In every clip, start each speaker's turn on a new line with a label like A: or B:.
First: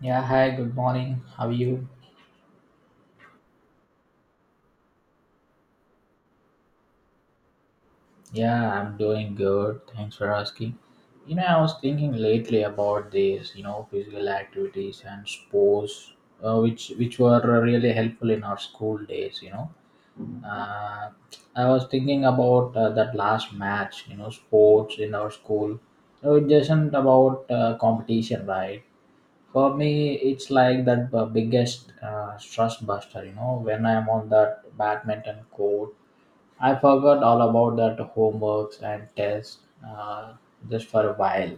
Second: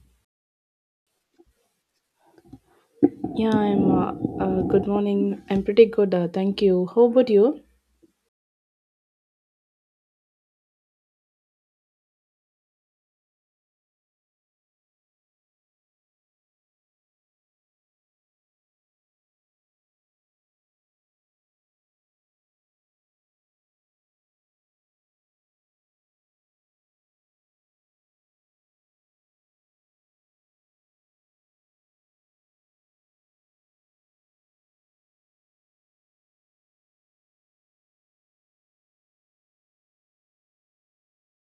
A: Yeah, hi, good morning. How are you?
B: Yeah, I'm. Good morning. I'm pretty good. Thank you. How about you?
A: Yeah, I'm doing good. Thanks for asking. You know, I was thinking lately about this, you know, physical activities and sports, which were really helpful in our school days, you know. Uh, I was thinking about that last match, you know, sports in our school. So it isn't about competition, right? For me, it's like that biggest stress buster, you know, when I'm on that badminton court. I forgot all about that homeworks and tests, uh, just for a while.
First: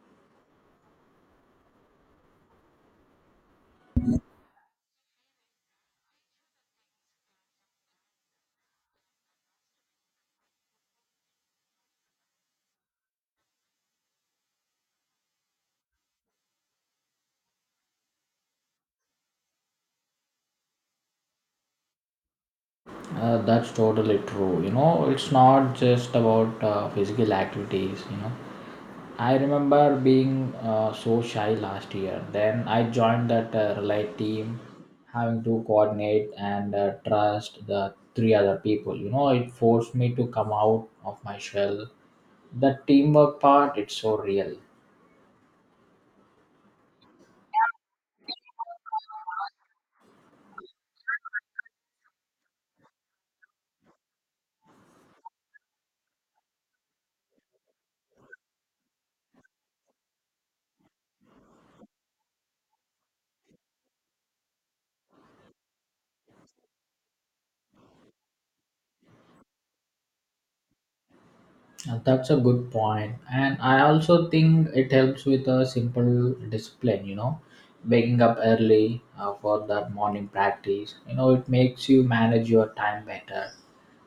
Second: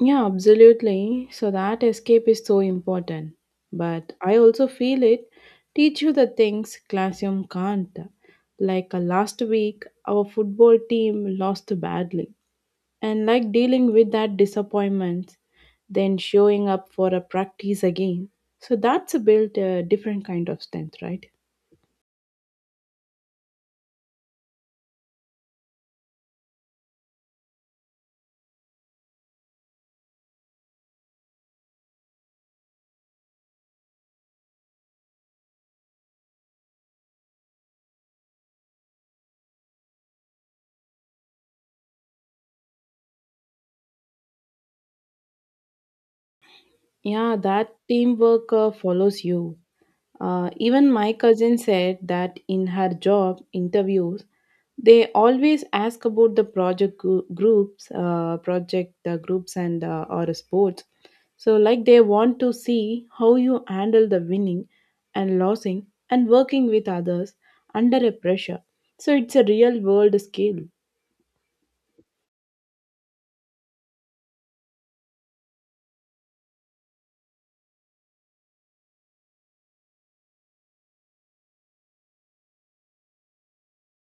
B: Yeah, absolutely. So that escape is so important. But I also feel it teach you the things classroom can't. Like last week, our football team lost badly, and like dealing with that disappointment, then showing up for a practice again. So that's a built a different kind of strength, right?
A: That's totally true. You know, it's not just about physical activities. You know, I remember being so shy last year. Then I joined that relay team, having to coordinate and trust the three other people. You know, it forced me to come out of my shell. The teamwork part, it's so real.
B: Yeah, that teamwork follows you. Even my cousin said that in her job interviews, they always ask about the groups, project groups, and or sports. So, like they want to see how you handle the winning and losing and working with others under a pressure. So, it's a real world skill.
A: That's a good point. And I also think it helps with a simple discipline, you know, waking up early for that morning practice. You know, it makes you manage your time better.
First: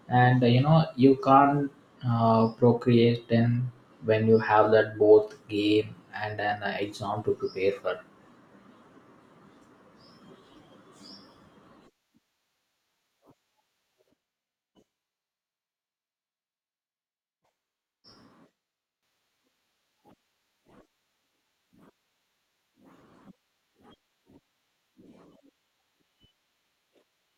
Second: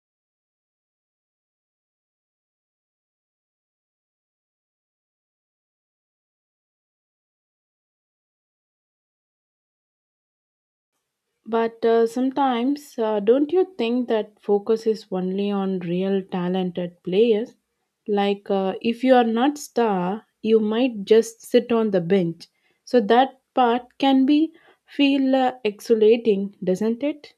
A: And, you know, you can't procreate then when you have that both game and an exam to prepare for.
B: But sometimes, don't you think that focus is only on real talented players? Like, if you are not star, you might just sit on the bench. So that part can be feel exhilarating, doesn't it?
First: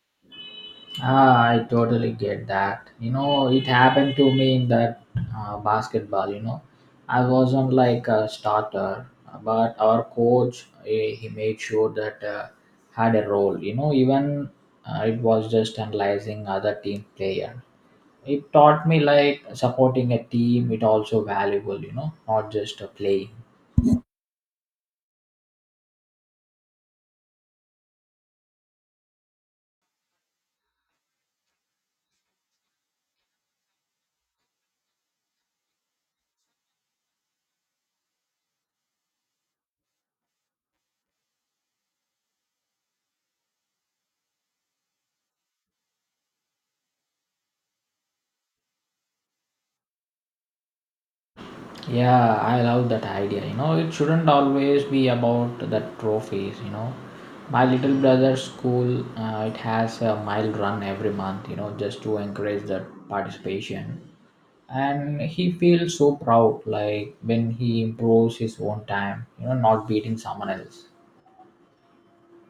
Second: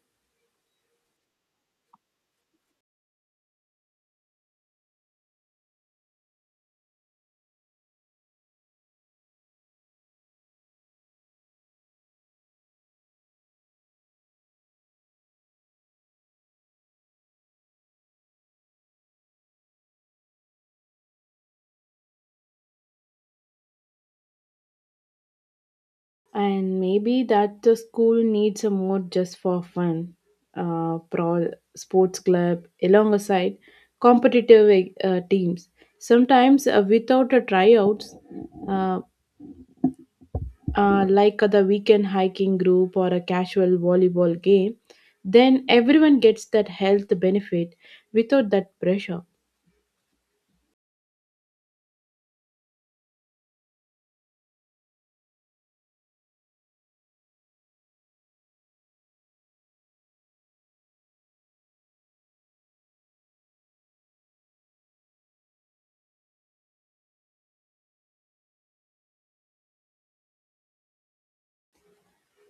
A: Ah, I totally get that. You know, it happened to me in that basketball. You know, I wasn't like a starter, but our coach he made sure that had a role. You know, even it was just analyzing other team player. It taught me like supporting a team. It also valuable. You know, not just a play.
B: And maybe that the school needs a mode just for fun, pro sports club alongside competitive teams. Sometimes without a tryouts, uh, like the weekend hiking group or a casual volleyball game, then everyone gets that health benefit without that pressure.
A: Yeah, I love that idea. You know, it shouldn't always be about the trophies. You know, my little brother's school it has a mile run every month. You know, just to encourage that participation, and he feels so proud. Like when he improves his own time. You know, not beating someone else.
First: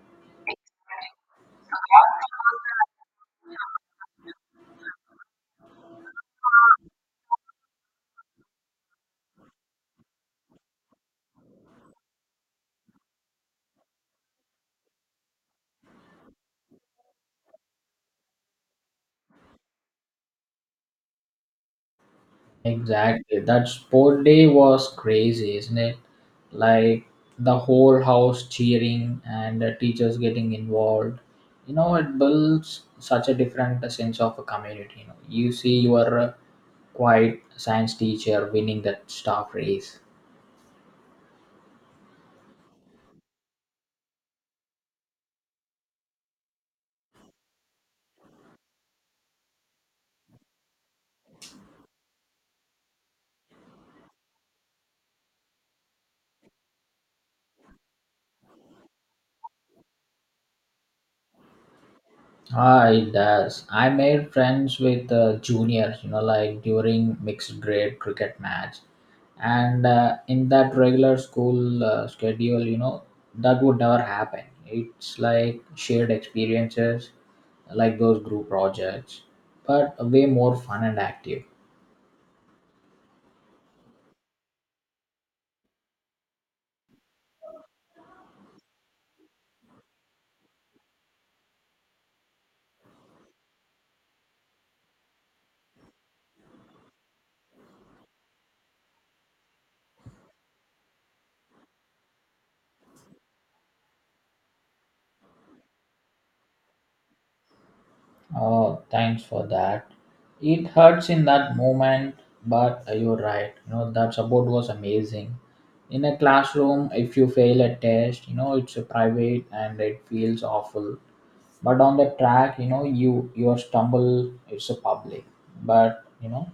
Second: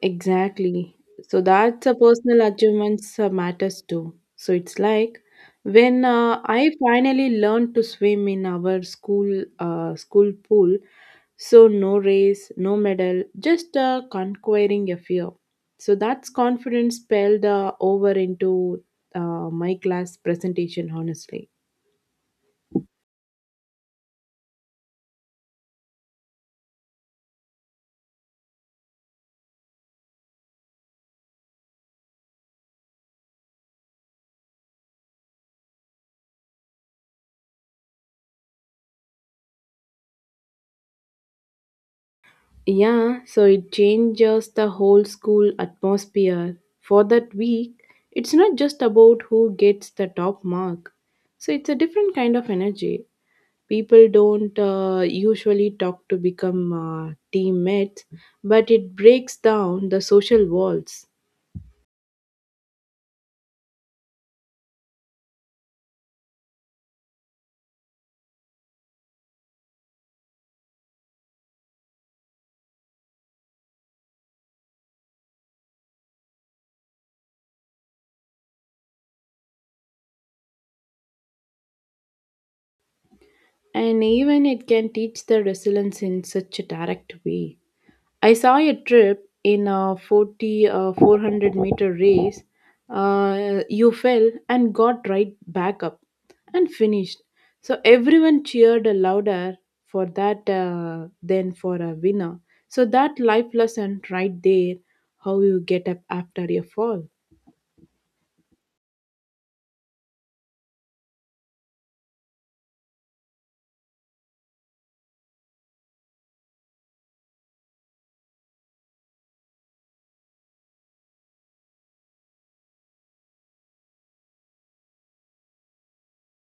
B: Exactly. So that's a personal achievements matters too. So it's like when I finally learned to swim in our school pool. So no race, no medal, just conquering a fear. So that's confidence spelled over into my class presentation. Honestly.
A: Exactly. That sport day was crazy, isn't it? Like the whole house cheering and the teachers getting involved. You know, it builds such a different sense of a community. You know, you see your quiet science teacher winning that staff race.
B: Yeah, so it changes the whole school atmosphere. For that week, it's not just about who gets the top mark. So it's a different kind of energy. People don't usually talk to become teammates, but it breaks down the social walls.
A: Ah, it does. I made friends with juniors, you know, like during mixed grade cricket match, and in that regular school schedule, you know, that would never happen. It's like shared experiences, like those group projects, but way more fun and active.
B: And even it can teach the resilience in such a direct way. I saw a trip in a 400-meter race. You fell and got right back up and finished. So everyone cheered louder for that than for a winner. So that life lesson right there, how you get up after a fall.
A: Oh, thanks for that. It hurts in that moment, but you're right. You know, that support was amazing. In a classroom, if you fail a test, you know, it's a private and it feels awful. But on the track, you know, your stumble, it's a public. But, you know,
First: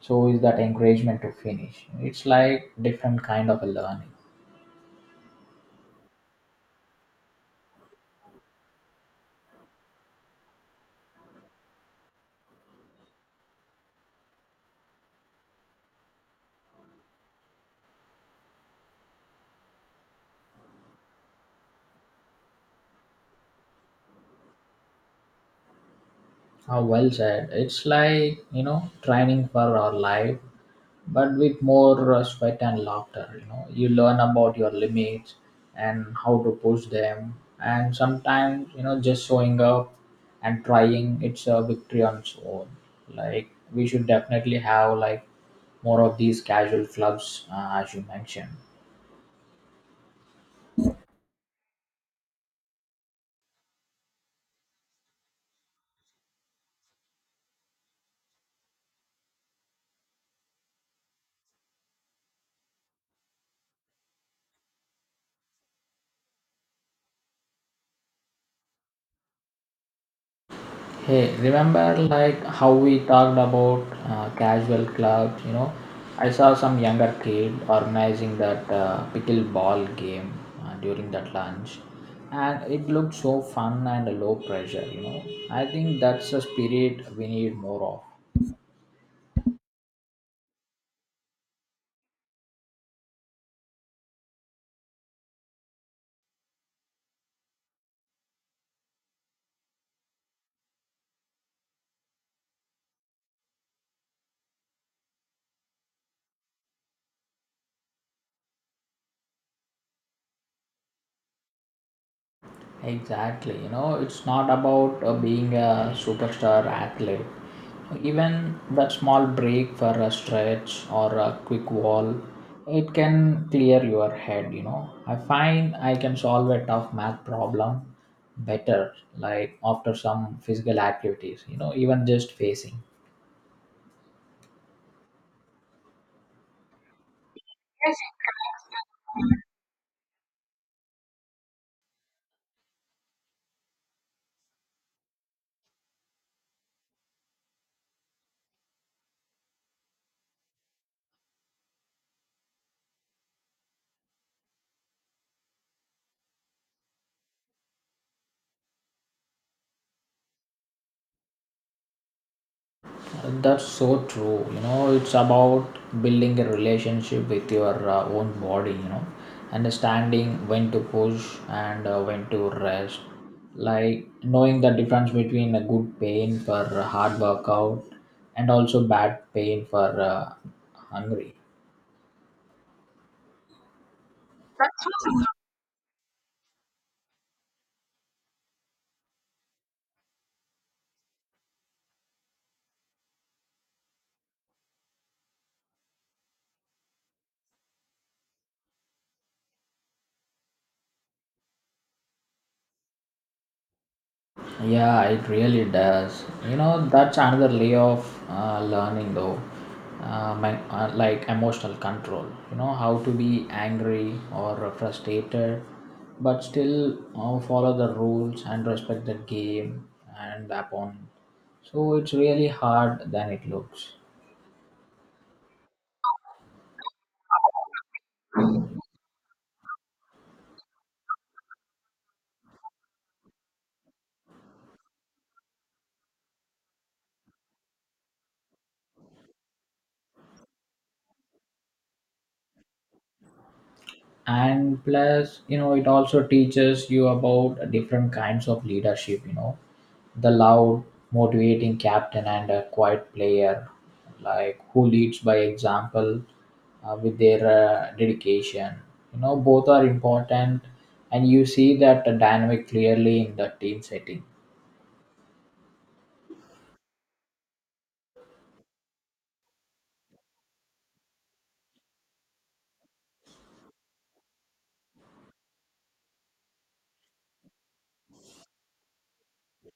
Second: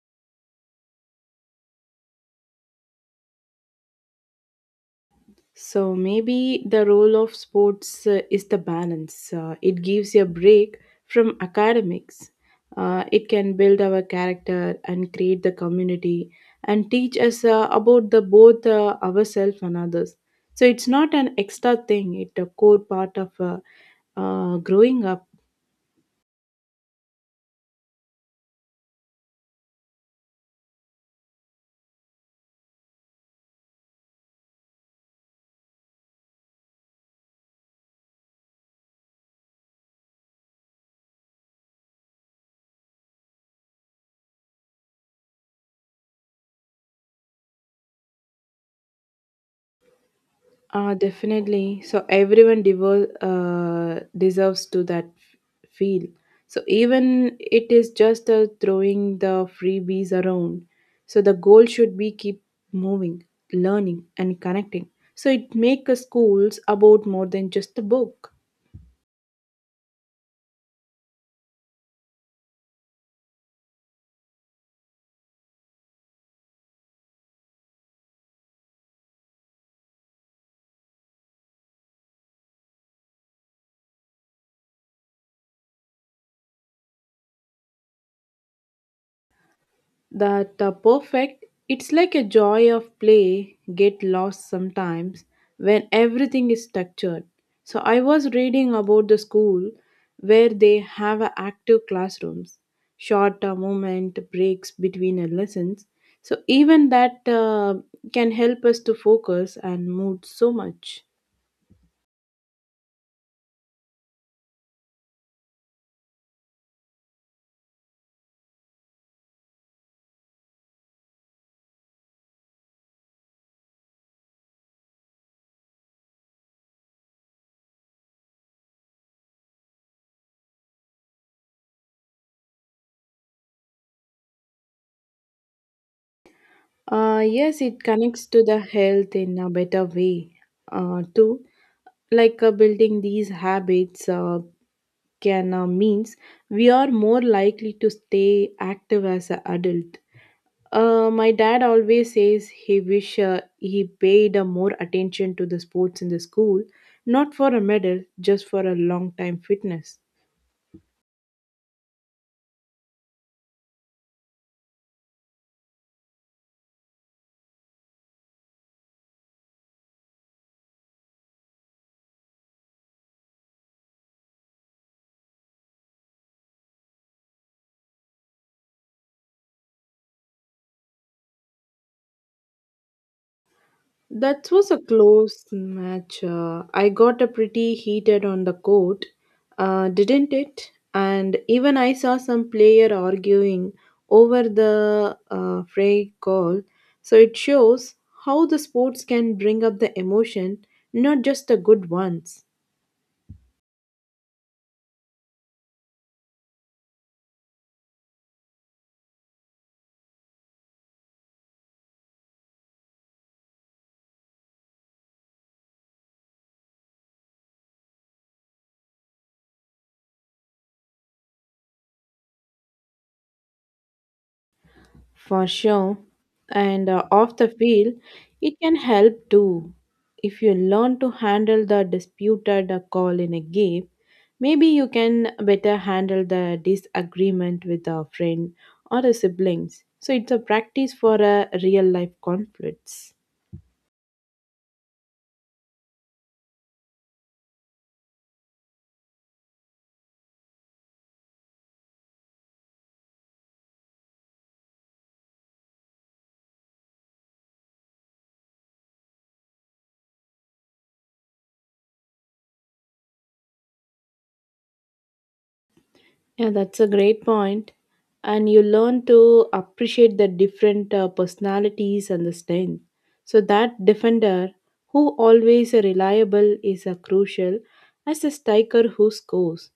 A: so is that encouragement to finish. It's like different kind of a learning.
B: So maybe the role of sports is the balance. It gives you a break from academics. It can build our character and create the community and teach us about the both ourselves and others. So it's not an extra thing; it's a core part of growing up.
A: How well said. It's like, you know, training for our life, but with more sweat and laughter. You know, you learn about your limits and how to push them. And sometimes, you know, just showing up and trying, it's a victory on its own. Like, we should definitely have like more of these casual clubs, as you mentioned.
B: Definitely. So everyone deserves to that feel. So even it is just throwing the freebies around. So the goal should be keep moving, learning, and connecting. So it make a schools about more than just a book.
A: Hey, remember like how we talked about casual clubs, you know? I saw some younger kid organizing that pickleball game during that lunch, and it looked so fun and low pressure, you know? I think that's the spirit we need more of.
B: That perfect, it's like a joy of play get lost sometimes when everything is structured. So I was reading about the school where they have a active classrooms, short moment breaks between lessons. So even that can help us to focus and mood so much.
A: Exactly. You know, it's not about being a superstar athlete. Even that small break for a stretch or a quick wall, it can clear your head. You know, I find I can solve a tough math problem better, like after some physical activities, you know, even just facing.
B: Yes, it connects to the health in a better way too. Like building these habits can means we are more likely to stay active as an adult. My dad always says he wish he paid more attention to the sports in the school, not for a medal, just for a long time fitness.
A: That's so true. You know, it's about building a relationship with your own body, you know, understanding when to push and when to rest. Like knowing the difference between a good pain for a hard workout and also bad pain for hungry.
B: That was a close match. I got a pretty heated on the court, didn't it? And even I saw some player arguing over the fray call. So it shows how the sports can bring up the emotion, not just the good ones.
A: Yeah, it really does. You know, that's another layer of learning, though. My like emotional control. You know, how to be angry or frustrated, but still follow the rules and respect the game and upon. So it's really hard than it looks.
B: For sure. And off the field, it can help too. If you learn to handle the disputed call in a game, maybe you can better handle the disagreement with a friend or a siblings. So it's a practice for a real life conflicts.
A: And plus, you know, it also teaches you about different kinds of leadership, you know, the loud motivating captain and a quiet player like who leads by example with their dedication. You know, both are important, and you see that dynamic clearly in the team setting.
B: Yeah, that's a great point. And you learn to appreciate the different personalities and the strength. So that defender who always reliable is a crucial as a striker who scores.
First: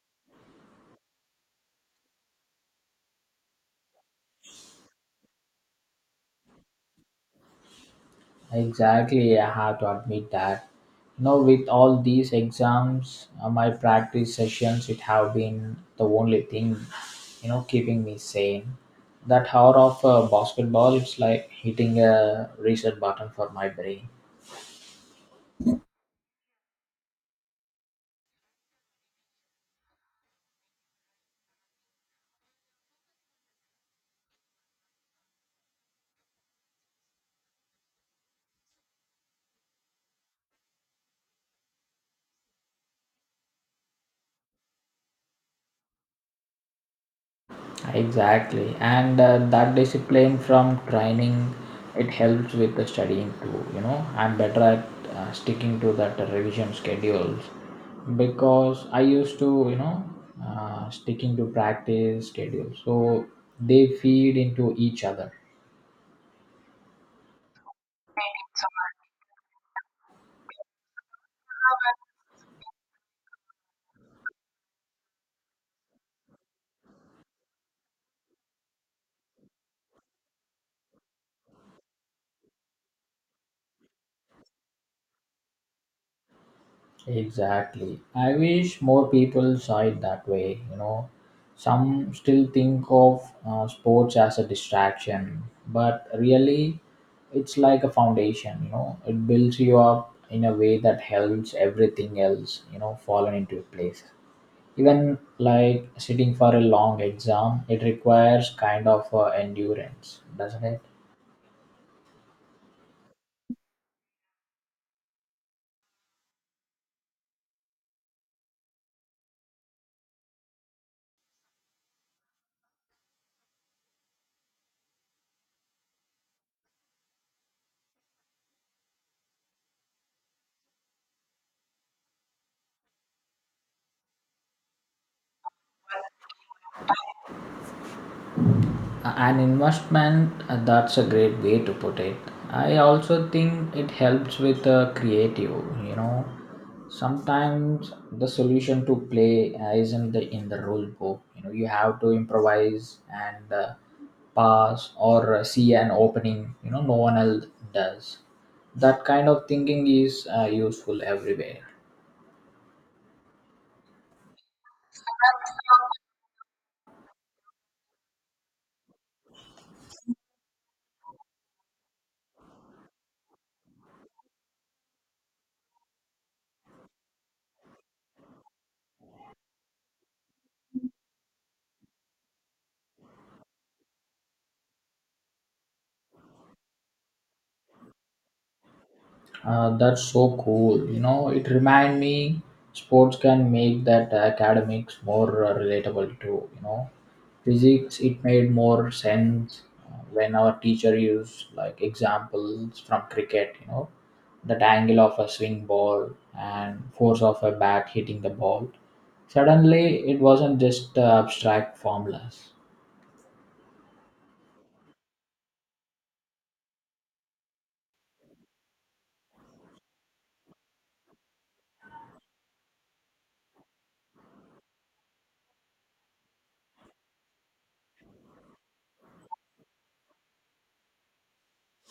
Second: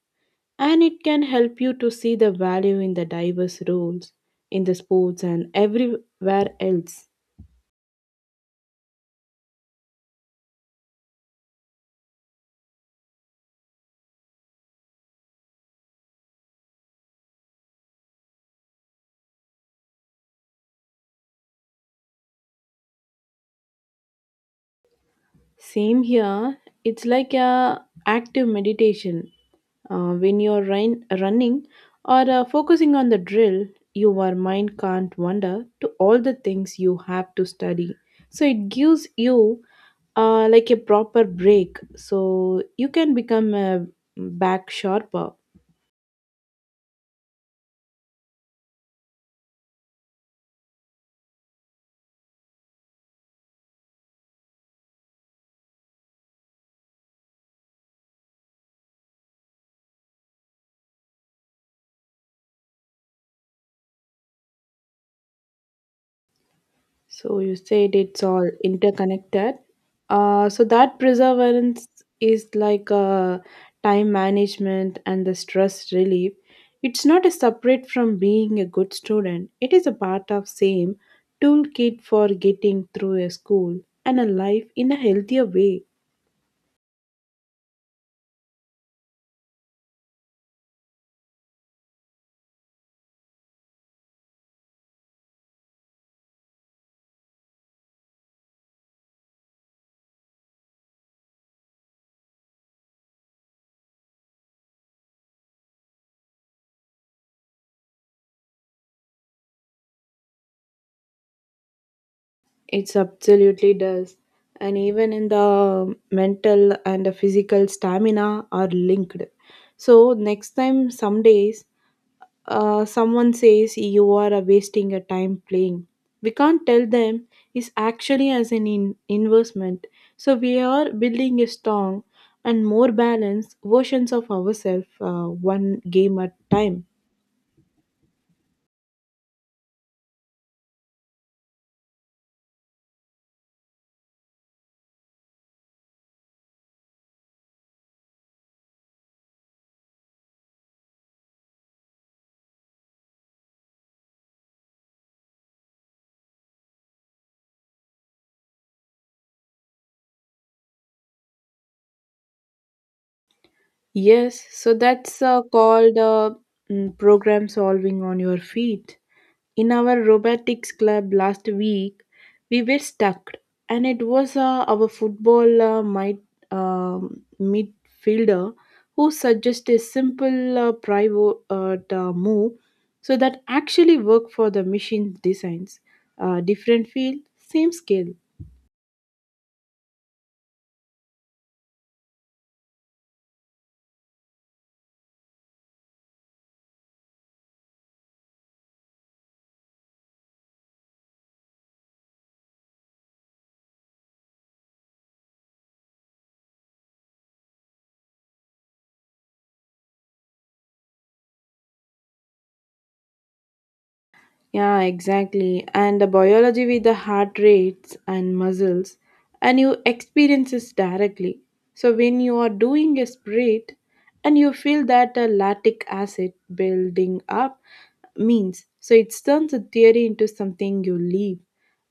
B: And it can help you to see the value in the diverse roles in the sports and everywhere else.
A: Exactly, I have to admit that. You know, with all these exams, my practice sessions, it have been the only thing, you know, keeping me sane. That hour of basketball, it's like hitting a reset button for my brain.
B: Same here. It's like a active meditation. When you're running or focusing on the drill, your mind can't wander to all the things you have to study. So it gives you like a proper break, so you can become a back sharper.
A: Exactly, and that discipline from training, it helps with the studying too. You know, I'm better at sticking to that revision schedules because I used to, you know, sticking to practice schedules. So they feed into each other.
B: So you said it's all interconnected. So that perseverance is like a time management and the stress relief. It's not a separate from being a good student. It is a part of same toolkit for getting through a school and a life in a healthier way.
A: Exactly. I wish more people saw it that way. You know, some still think of sports as a distraction, but really, it's like a foundation. You know, it builds you up in a way that helps everything else. You know, fallen into place. Even like sitting for a long exam, it requires kind of endurance, doesn't it?
B: It's absolutely does. And even in the mental and the physical stamina are linked. So next time some days someone says you are wasting your time playing. We can't tell them it's actually as an investment. So we are building a strong and more balanced versions of ourselves one game at time.
A: An investment, that's a great way to put it. I also think it helps with creative, you know, sometimes the solution to play isn't in the rule book. You know, you have to improvise and pass or see an opening, you know, no one else does. That kind of thinking is useful everywhere.
B: Yes, so that's called program solving on your feet. In our robotics club last week, we were stuck, and it was our football midfielder who suggested a simple private move so that actually worked for the machine designs. Different field, same skill.
A: That's so cool. You know, it remind me sports can make that academics more relatable too. You know, physics it made more sense when our teacher used like examples from cricket. You know, that angle of a swing ball and force of a bat hitting the ball. Suddenly, it wasn't just abstract formulas.
B: Yeah, exactly. And the biology with the heart rates and muscles, and you experience this directly. So when you are doing a sprint, and you feel that a lactic acid building up means, so it turns a theory into something you live.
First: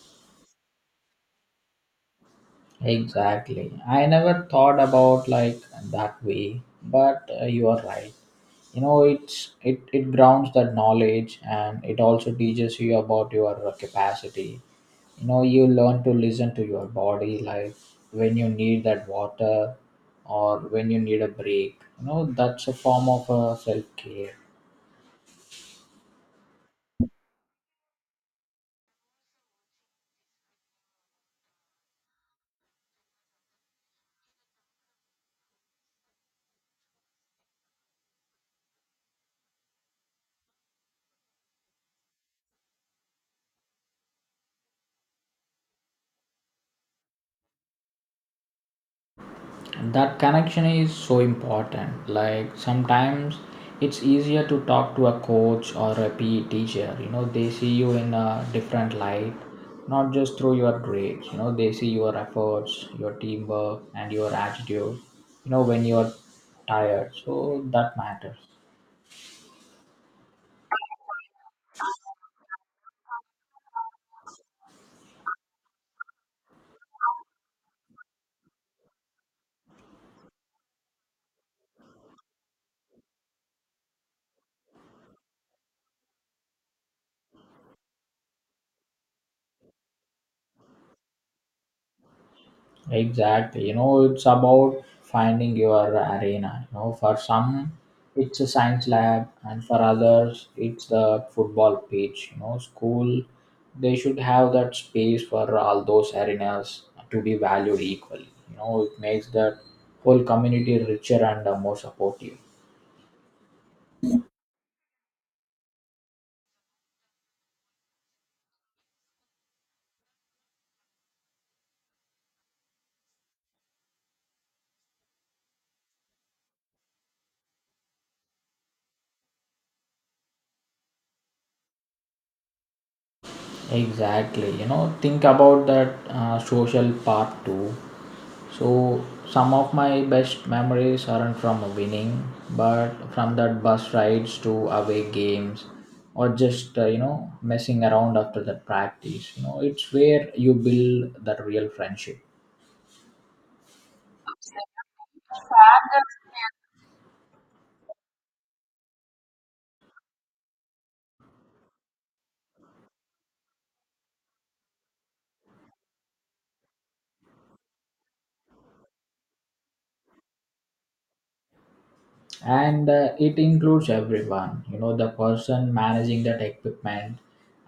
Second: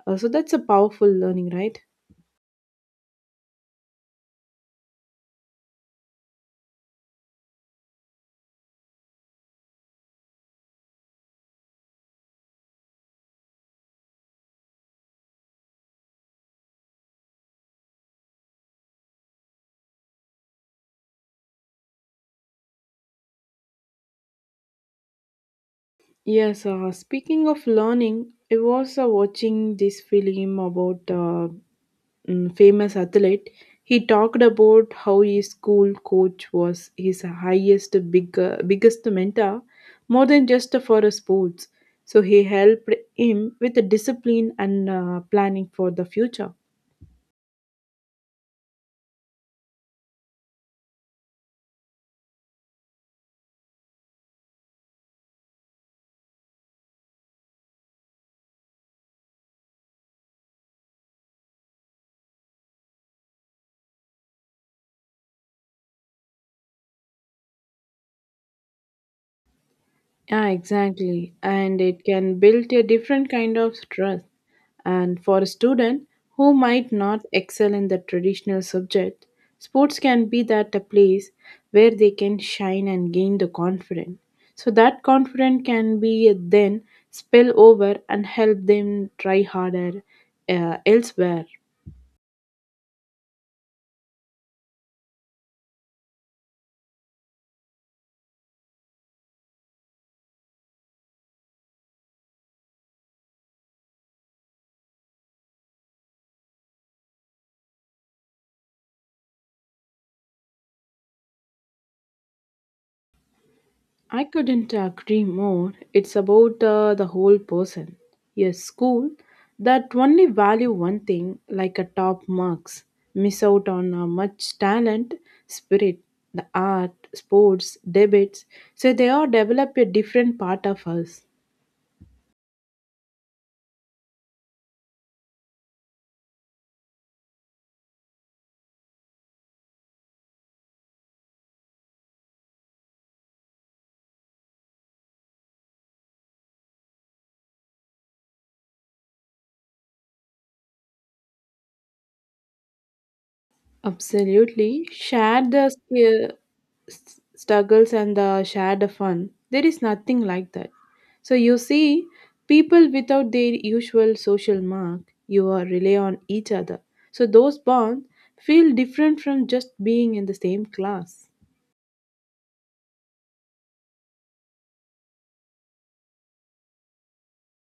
B: So that's a powerful learning, right?
A: Exactly. I never thought about like that way, but you are right. You know, it grounds that knowledge, and it also teaches you about your capacity. You know, you learn to listen to your body, like when you need that water or when you need a break. You know, that's a form of self-care.
B: Yes, speaking of learning, I was watching this film about famous athlete. He talked about how his school coach was his biggest mentor, more than just for a sports. So he helped him with the discipline and planning for the future.
A: That connection is so important. Like sometimes it's easier to talk to a coach or a PE teacher. You know, they see you in a different light, not just through your grades. You know, they see your efforts, your teamwork, and your attitude. You know, when you're tired, so that matters.
B: Yeah, exactly. And it can build a different kind of trust. And for a student who might not excel in the traditional subject, sports can be that a place where they can shine and gain the confidence. So that confidence can be then spill over and help them try harder elsewhere.
A: Exactly. You know, it's about finding your arena. You know, for some, it's a science lab, and for others, it's the football pitch. You know, school, they should have that space for all those arenas to be valued equally. You know, it makes that whole community richer and more supportive.
B: I couldn't agree more. It's about the whole person. A school that only value one thing, like a top marks, miss out on much talent, spirit, the art, sports, debates. So they all develop a different part of us.
A: Exactly. You know, think about that social part too. So some of my best memories aren't from winning, but from that bus rides to away games, or just you know messing around after the practice. You know, it's where you build that real friendship.
B: Absolutely. Share the struggles and the share the fun. There is nothing like that. So you see, people without their usual social mark, you are rely on each other. So those bonds feel different from just being in the same class.
A: And it includes everyone. You know, the person managing that equipment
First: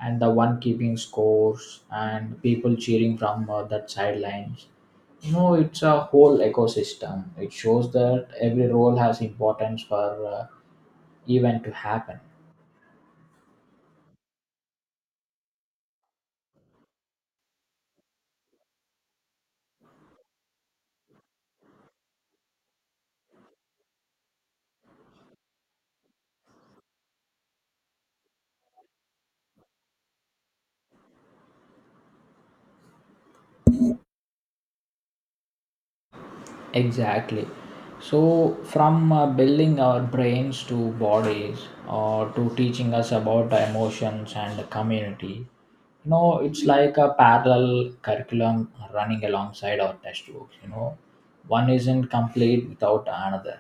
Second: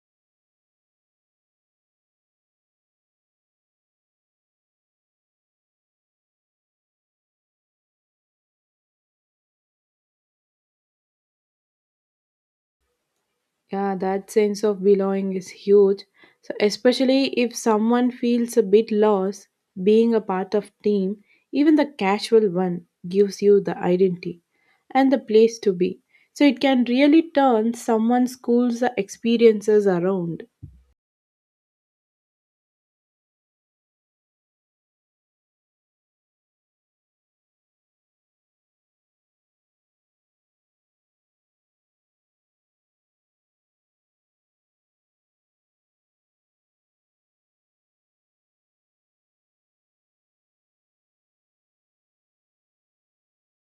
A: and the one keeping scores and people cheering from that sidelines. You know, it's a whole ecosystem. It shows that every role has importance for event to happen.
B: Yeah, that sense of belonging is huge. So especially if someone feels a bit lost, being a part of team, even the casual one, gives you the identity and the place to be. So it can really turn someone's school's experiences around.
A: Exactly. So, from building our brains to bodies or to teaching us about emotions and the community, you know, it's like a parallel curriculum running alongside our textbooks. You know, one isn't complete without another.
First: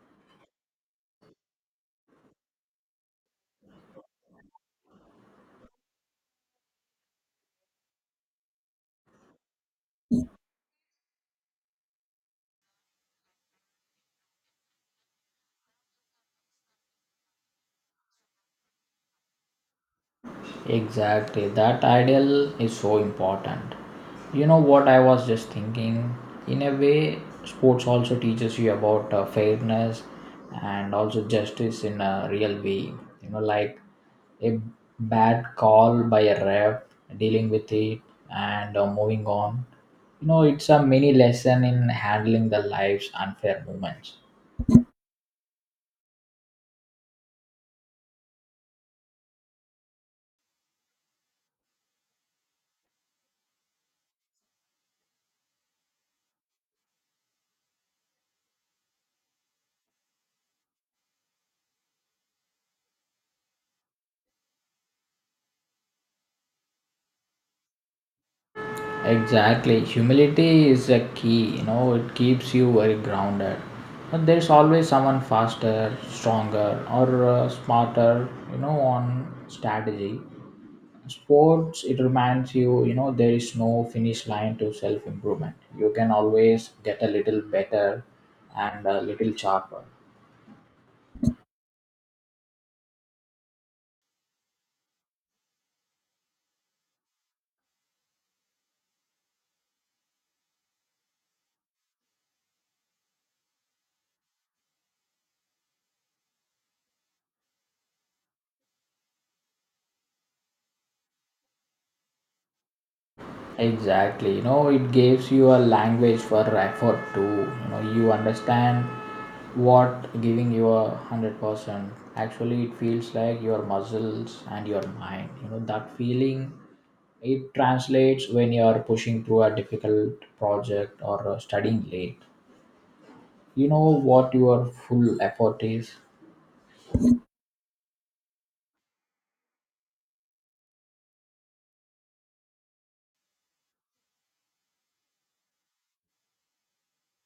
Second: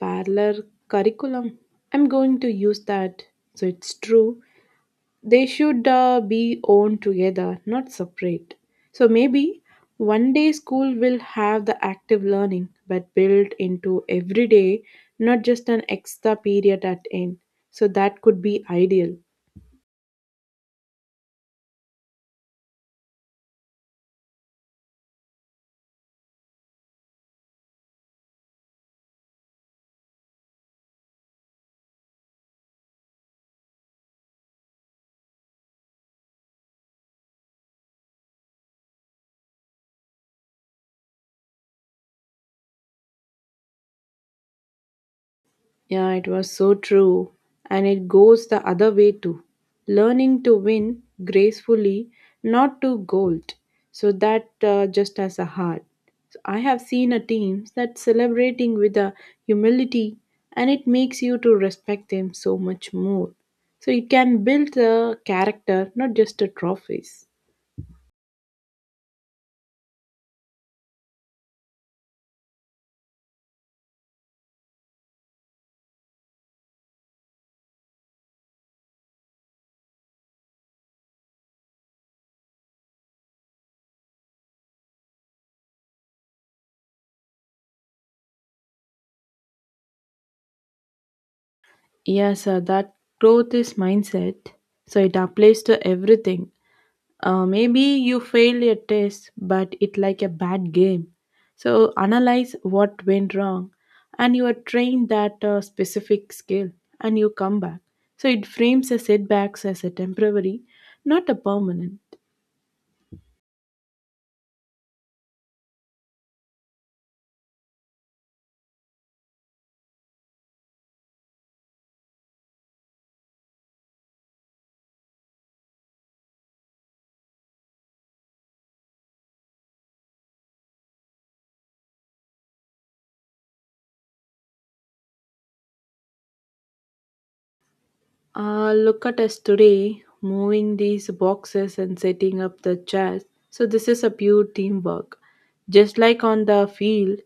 B: Parallel curriculum. I'm going to use that. So it's true they should be owned together, not separate. So maybe one day school will have the active learning, but built into every day, not just an extra period at end. So that could be ideal.
A: Exactly, that ideal is so important. You know what I was just thinking? In a way, sports also teaches you about fairness and also justice in a real way. You know, like a bad call by a ref, dealing with it, and moving on. You know, it's a mini lesson in handling the life's unfair moments.
B: Yeah, it was so true. And it goes the other way too. Learning to win gracefully, not to gold. So that just as a heart. So I have seen a teams that celebrating with a humility and it makes you to respect them so much more. So you can build a character, not just a trophies.
A: Exactly. Humility is a key, you know, it keeps you very grounded. But there's always someone faster, stronger, or smarter, you know, on strategy. Sports, it reminds you, you know, there is no finish line to self improvement. You can always get a little better and a little sharper.
B: Yes, sir, that growth is mindset. So it applies to everything. Maybe you failed a test, but it like a bad game. So analyze what went wrong, and you are trained that specific skill, and you come back. So it frames the setbacks as a temporary, not a permanent.
A: Exactly. You know, it gives you a language for effort to. You know, you understand what giving you 100%. Actually, it feels like your muscles and your mind. You know, that feeling it translates when you are pushing through a difficult project or studying late. You know what your full effort is.
B: Look at us today, moving these boxes and setting up the chairs. So this is a pure teamwork, just like on the field.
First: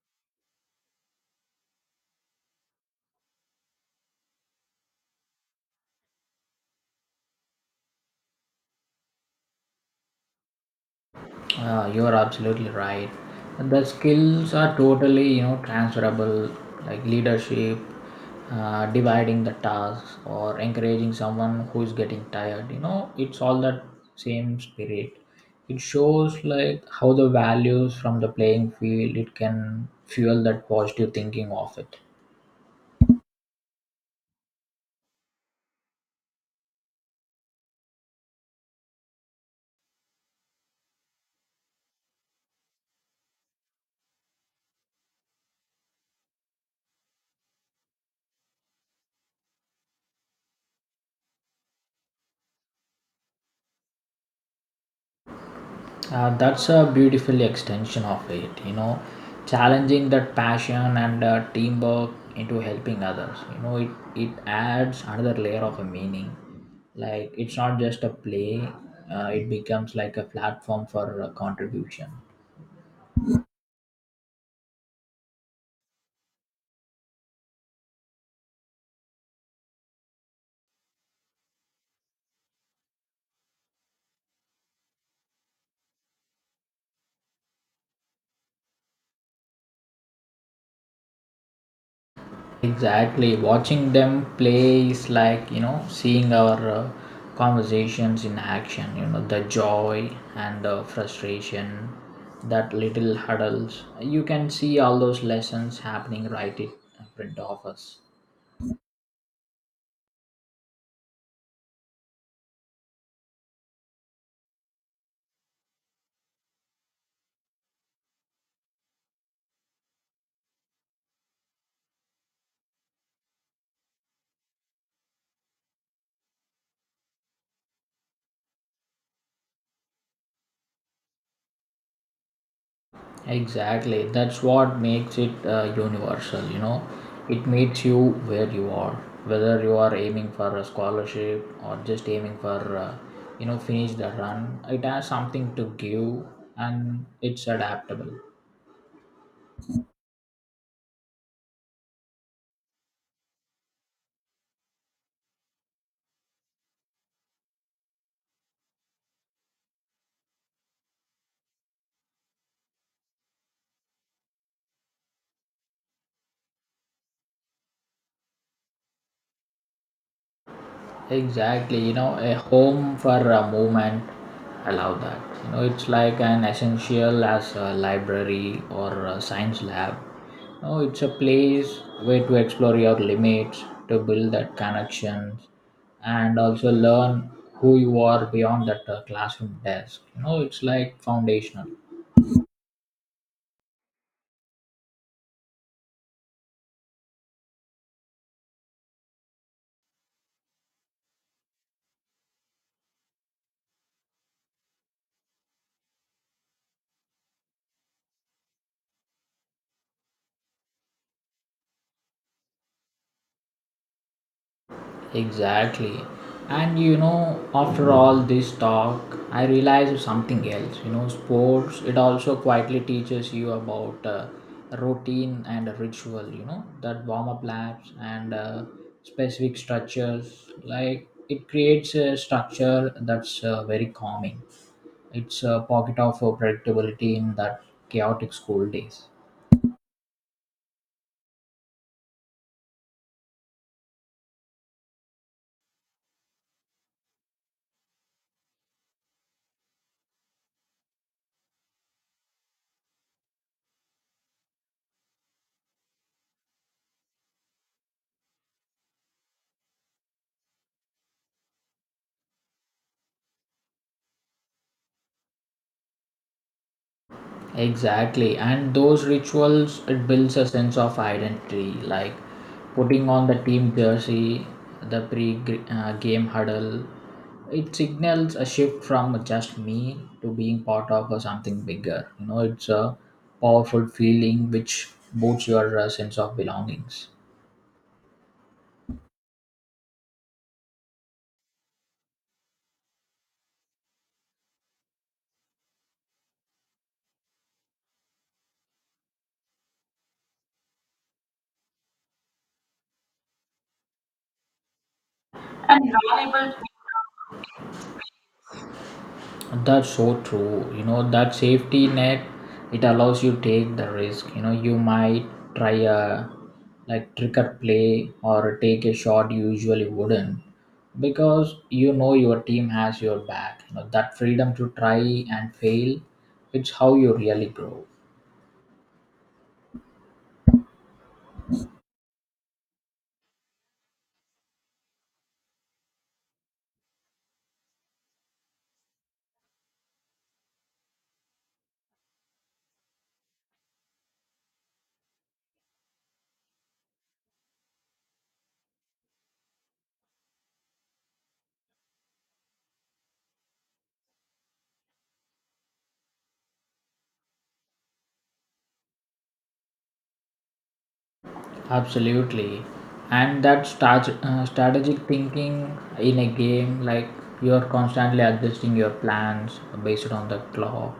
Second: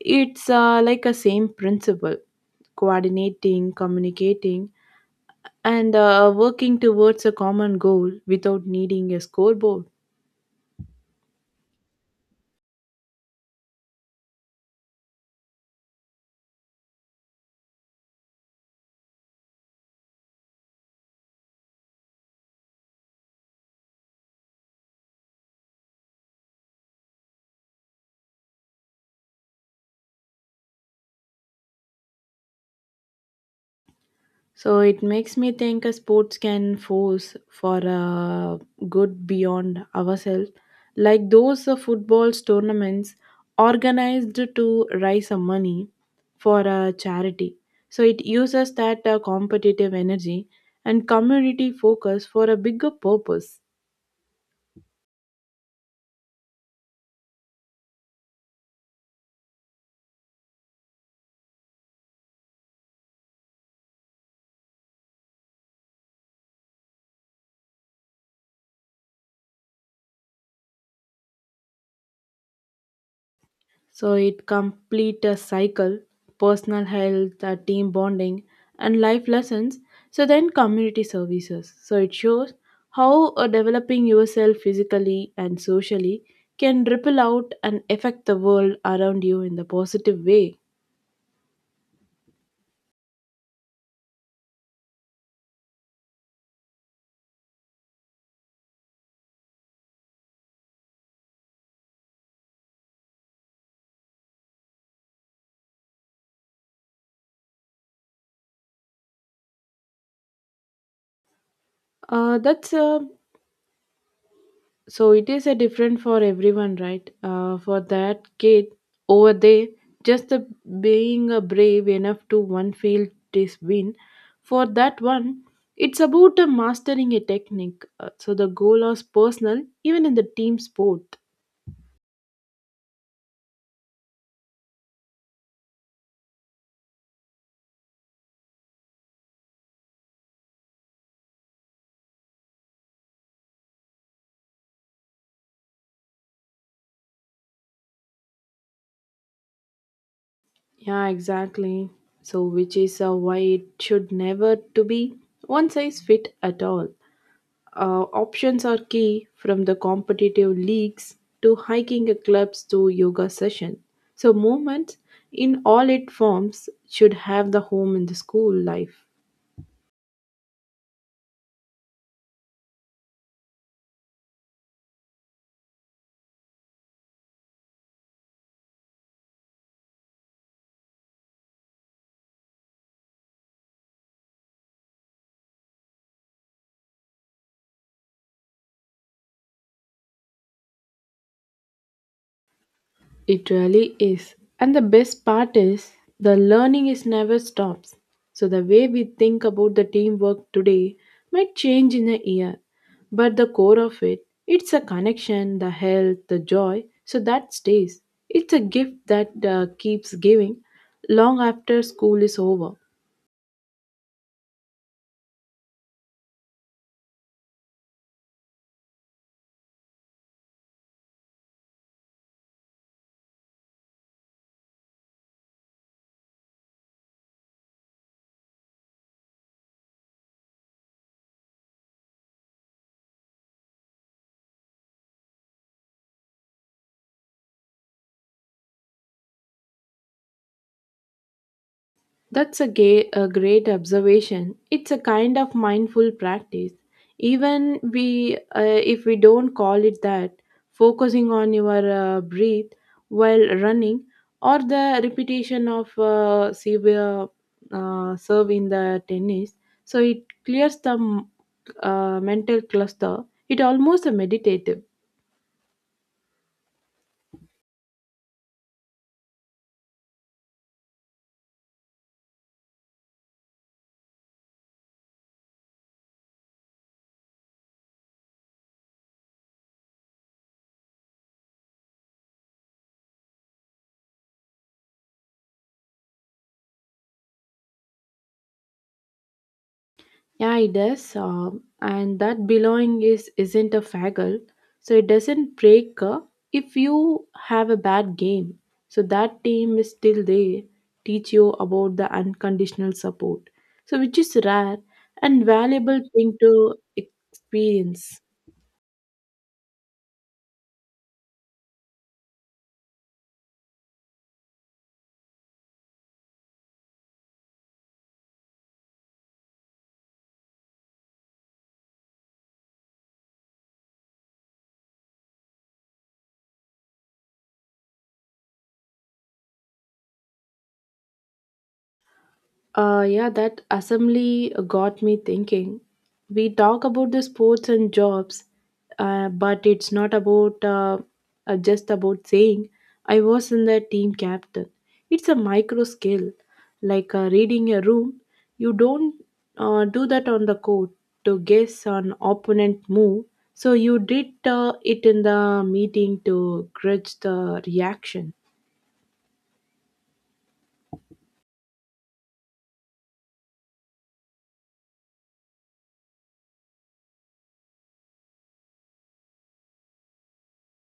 B: It's like a same principle coordinating, communicating, and working towards a common goal without needing a scoreboard.
A: You're absolutely right. And the skills are totally, you know, transferable, like leadership, dividing the tasks, or encouraging someone who is getting tired. You know, it's all that same spirit. It shows like how the values from the playing field it can fuel that positive thinking of it.
B: So it makes me think a sports can force for a good beyond ourselves, like those footballs tournaments organized to raise some money for a charity. So it uses that competitive energy and community focus for a bigger purpose.
A: That's a beautiful extension of it, you know, challenging that passion and teamwork into helping others. You know, it adds another layer of a meaning. Like, it's not just a play, it becomes like a platform for contribution.
B: So it complete a cycle, personal health, team bonding, and life lessons. So then community services. So it shows how developing yourself physically and socially can ripple out and affect the world around you in the positive way.
A: Exactly. Watching them play is like, you know, seeing our conversations in action, you know, the joy and the frustration, that little huddles. You can see all those lessons happening right in front of us.
B: That's so it is a different for everyone, right? For that kid over there, just the being a brave enough to one field, this win, for that one, it's about a mastering a technique. So the goal is personal even in the team sport.
A: Exactly. That's what makes it universal, you know. It meets you where you are, whether you are aiming for a scholarship or just aiming for, you know, finish the run. It has something to give and it's adaptable.
B: Yeah, exactly. So which is why it should never to be one size fit at all. Options are key, from the competitive leagues to hiking clubs to yoga session. So movement in all its forms should have the home in the school life.
A: Exactly, you know, a home for a movement. I love that. You know, it's like an essential as a library or a science lab. You know, it's a place where to explore your limits, to build that connections, and also learn who you are beyond that classroom desk. You know, it's like foundational.
B: It really is. And the best part is the learning is never stops. So the way we think about the teamwork today might change in a year, but the core of it, it's a connection, the health, the joy, so that stays. It's a gift that keeps giving long after school is over.
A: Exactly. And you know, after all this talk, I realized something else. You know, sports, it also quietly teaches you about routine and ritual, you know, that warm up laps and specific structures. Like, it creates a structure that's very calming. It's a pocket of predictability in that chaotic school days.
B: That's a, a great observation. It's a kind of mindful practice. Even if we don't call it that, focusing on your breath while running, or the repetition of severe serve in the tennis, so it clears the mental cluster. It almost a meditative.
A: Exactly. And those rituals, it builds a sense of identity, like putting on the team jersey, the pre game huddle. It signals a shift from just me to being part of something bigger. You know, it's a powerful feeling which boosts your sense of belongings.
B: Yeah, it does. And that belonging is isn't a faggle, so it doesn't break if you have a bad game. So that team is still there, teach you about the unconditional support. So which is rare and
A: And
B: valuable thing
A: valuable.
B: to experience.
A: That's so true. You know, that safety net, it allows you take the risk. You know, you might try a like trick or play or take a shot you usually wouldn't because you know your team has your back. You know, that freedom to try and fail, it's how you really grow.
B: Yeah, that assembly got me thinking. We talk about the sports and jobs, but it's not about just about saying I was in the team captain. It's a micro skill, like reading a room. You don't do that on the court to guess an opponent move. So you did it in the meeting to grudge the reaction.
A: Absolutely, and that start, strategic thinking in a game, like you are constantly adjusting your plans based on the clock,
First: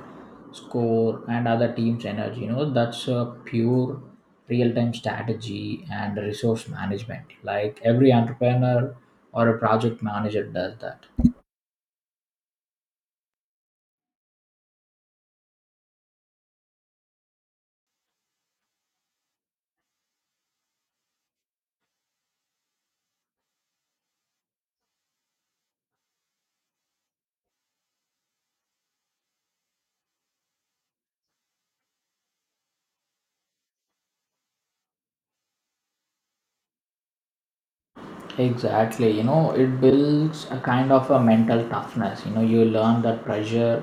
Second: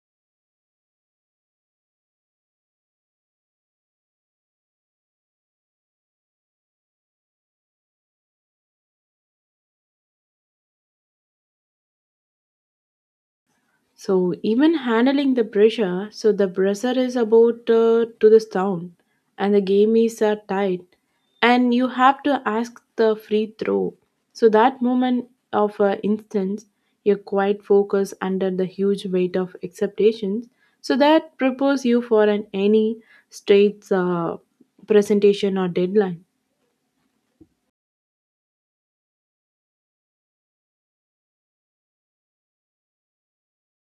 A: score, and other team's energy. You know that's a pure real-time strategy and resource management. Like every entrepreneur or a project manager does that.
B: So even handling the pressure, so the pressure is about to the sound, and the game is tight, and you have to ask the free throw. So that moment of instance, you're quite focused under the huge weight of expectations. So that prepares you for an any straight presentation or deadline.
A: Exactly, you know, it builds a kind of a mental toughness. You know, you learn that pressure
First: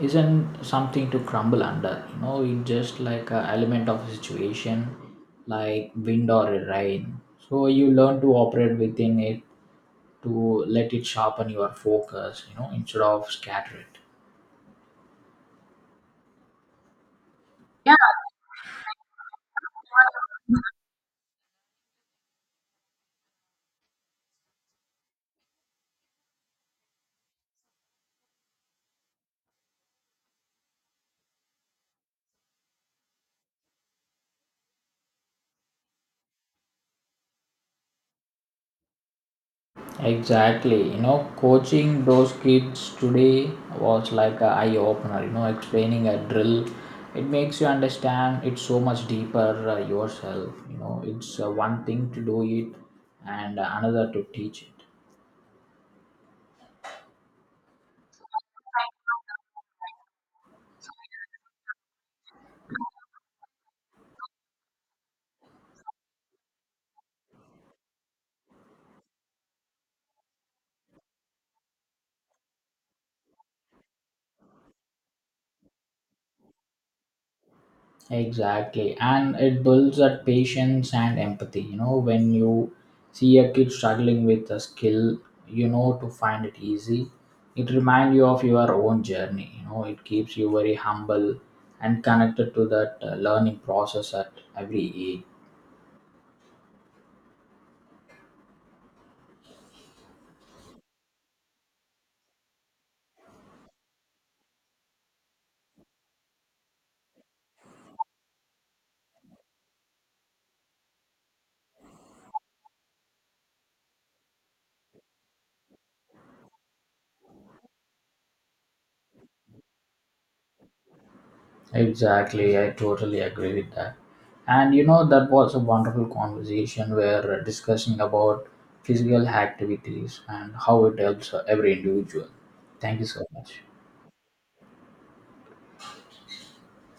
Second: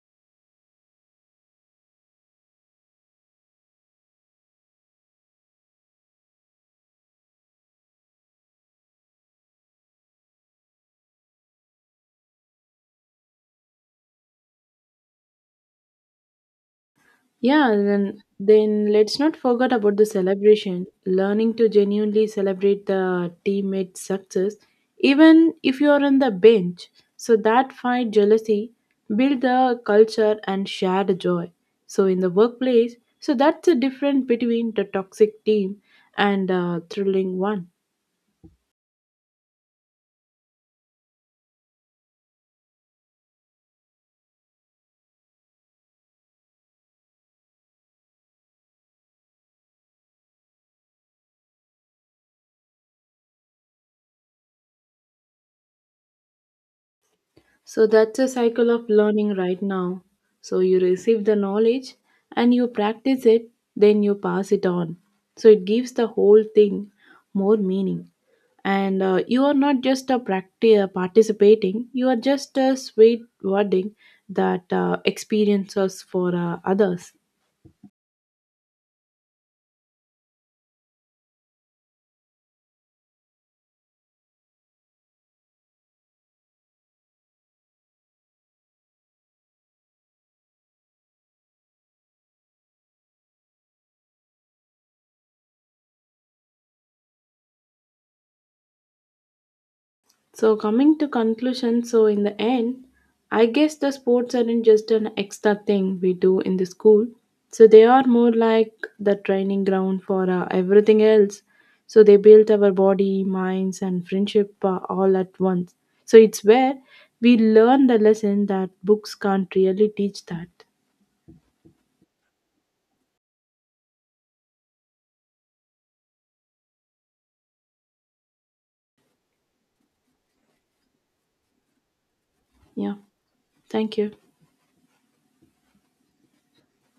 A: isn't something to crumble under. You know, it's just like a element of a situation, like wind or rain. So you learn to operate within it to let it sharpen your focus. You know, instead of scatter it.
B: Yeah, and
A: Yeah.
B: then let's not forget about the celebration. Learning to genuinely celebrate the teammate's success, even if you are on the bench. So that fight jealousy, build the culture and shared joy. So in the workplace, so that's the difference between the toxic team and a thrilling one.
A: Exactly. You know, coaching those kids today was like a eye opener. You know, explaining a drill, it makes you understand it so much deeper yourself. You know, it's one thing to do it, and another to teach it.
B: So that's a cycle of learning right now. So you receive the knowledge and you practice it, then you pass it on. So it gives the whole thing more meaning. And you are not just a participating, you are just a sweet wording that experiences for others.
A: Exactly. And it builds that patience and empathy. You know, when you see a kid struggling with a skill, you know, to find it easy, it reminds you of your own journey. You know, it keeps you very humble and connected to that learning process at every age.
B: So coming to conclusion, so in the end, I guess the sports aren't just an extra thing we do in the school. So they are more like the training ground for everything else. So they build our body, minds, and friendship all at once. So it's where we learn the lesson that books can't really teach that.
A: Exactly. I totally agree with that. And you know, that was a wonderful conversation where discussing about physical activities and how it helps every individual.
B: Yeah.
A: Thank you so much.
B: Thank you.